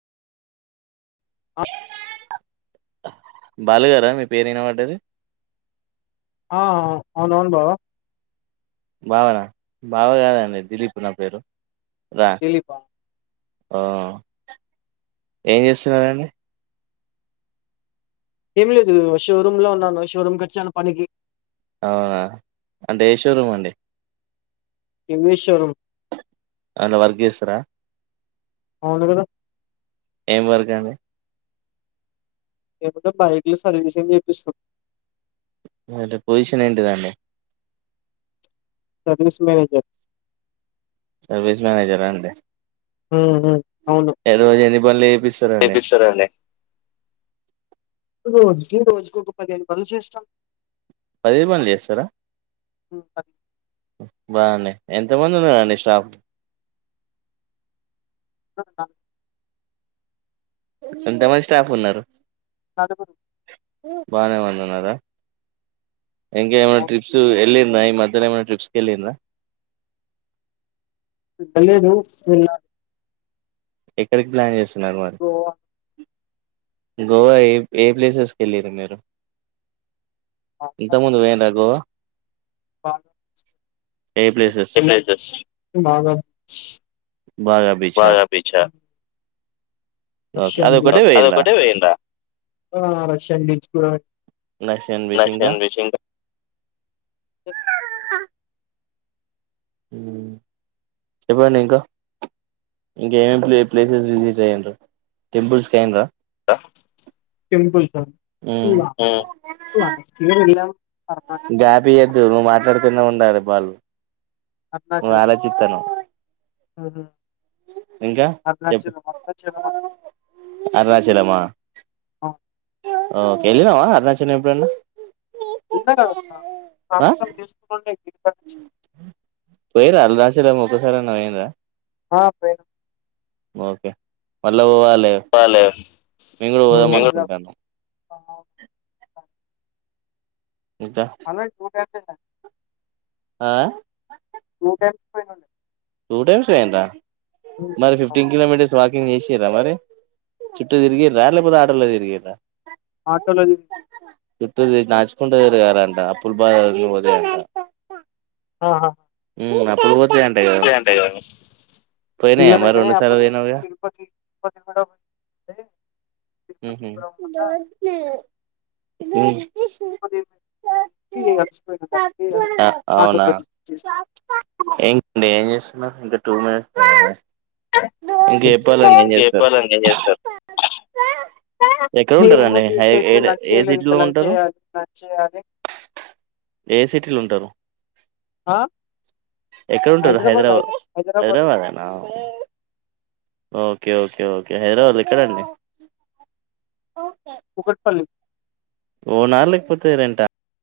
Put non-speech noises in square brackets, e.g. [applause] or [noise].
ఆ బాలుగారా మీ పేరు వినా పడ్డాది ఆ అవును అవును బావా బావనా బావగదండి దిలీప్ నా పేరు దీలిప్ ఆ ఆ ఏం చేస్తున్నా రండి ఏం లేదు షోరూమ్ లో ఉన్నాను షోరూమ్ కి వచ్చాను పనికి అవునా అంటే ఏ షోరూమ్ అండి ఇంగ్లీష్ షోరూమ్ దానిలో వర్క్ చేస్తారా అవును కదా ఏం వరగా అండి ఏమింటే బైక్లు సర్వీసింగ్ చేపిస్తాం అంటే పొజీషన్ ఏంటది అండి సేల్స్ మేనేజర్ సర్వీస్ మేనేజరా అండి ఉమ్ ఉమ్ అవును ఎ రోజు ఎన్ని బండ్లు వేపిస్తారండి చేపిస్తారండి రోజుకి రోజుకి ఒక పదిహేను బండ్లు చేస్తాం పదిహేను బండ్లు చేస్తారా హ్మ్. బాగునాయి ఎంతమంది ఉన్నారండి స్టాఫ్ ఆ ఎంతమంది స్టాఫ్ ఉన్నారు సాద గురు బాగానే మందిన్నారా ఇంకా ఏమైనా అవును. ట్రిప్స్ వెళ్ళి ఈ మధ్య ఏం అన్న ట్రిప్స్ కి వెళ్ళిరా వెళదు వెన్నా ఎక్కడికి ప్లాన్ చేస్తున్నారు మరి గోవా గోవా ఏ ఏ ప్లేసెస్కి వెళ్లీరు మీరు ఆంధ్ర, ఇంత ముందు పోయిండ్రా గోవా ఏ ప్లేసెస్ [inaudible] భాగా బీచ్ ఆ అది పోయిండ్రా ఒక్కటె పోయింద్ర ఆ రష్యన్ కూడా రష్యన్ బీచ్ ఇంకా రష్యన్ బీచ్ చెప్పండి ఇంకా ఇంక ఏమేమి ప్లేసెస్ విజిట్ అయ్యనరు టెంపుల్స్ కి అయ్యనరా టెంపుల్ కా ఆ వెళ్ళాం అరుణాచల్ గాపియద్దు నువ్వు మాట్లాడుతూనే ఉండాలి వాళ్ళు అరుణాచలం ఆలోచితనా చెప్పు అరుణాచలం అరుణాచలం మన అరుణాచలమా ఓ కెళ్ళినవా అరుణాచలం ఎప్పుడన్నా ఉన్నా కద అం తీసుకో పొండి పోయెర్ర అరుణాచలామ్ ఓక్కసరన్న పోయరా [inaudible] ఓకే మళ్ళ పోవాలి బాలే ఇప్పుడు పోదాం అనుకుంటానా ఇంకా అలా టూ టైమ్స్ వెళ్ళా [inaudible] టూ టైమ్స్ అయిందా మరి ఫిఫ్టీన్ కిలోమీటర్స్ వాకి టిఫిన్ చేసిరా మరి చుట్టూ తిరిగిరా లేకపోతే ఆటోలో తిరిగిరా ఆటోలోది చుట్టూ నడుచుకుంటూ తీరగలట అప్పుల బాదల అన్ని పోతాయంట ఆ మ్మ్ అప్పులు పోతాయంట కదా అంతే గా పోయినాయా మరి పిల్లలేగానీ రెండు సార్లు అప్పుడు పోయినావుగా తిరుపతి తిరుపతి కూడా తిరుపతి మ్మ్ కూడా పోతా మ్మ్ తిరుపతి అలసిపోయిన దానికి అవునా ఆటోలో చేసా ఏవండి ఏం చేస్తున్నారు ఇంకా టూ మినిట్స్ ఇంకా చెప్పాలండి ఏం చేస్తారు చెప్పాలంటే ఏం చేస్తారు ఎక్కడ ఏ ఏ ఉంటారండి ముందు ఇంకా ఏ లంచ్ ఏ చేయలేదు ఇకా సిటీలో లంచ్ ఉంటారు చేయ్యాలి లంచ్ చేయ్యాలి ఏ సిటీలు ఉంటారు? ఆ ఎక్కడ ఉంటారు హైదరాబాద్ హైదరాబా హైద- హైదరాబాద్ హైదరాబాదే న ఓకే ఓకే ఓకే హైదరాబాద్ ఎక్కడండి? కుకట్పల్లి ఓన్ నా లేకపోతే రెంట?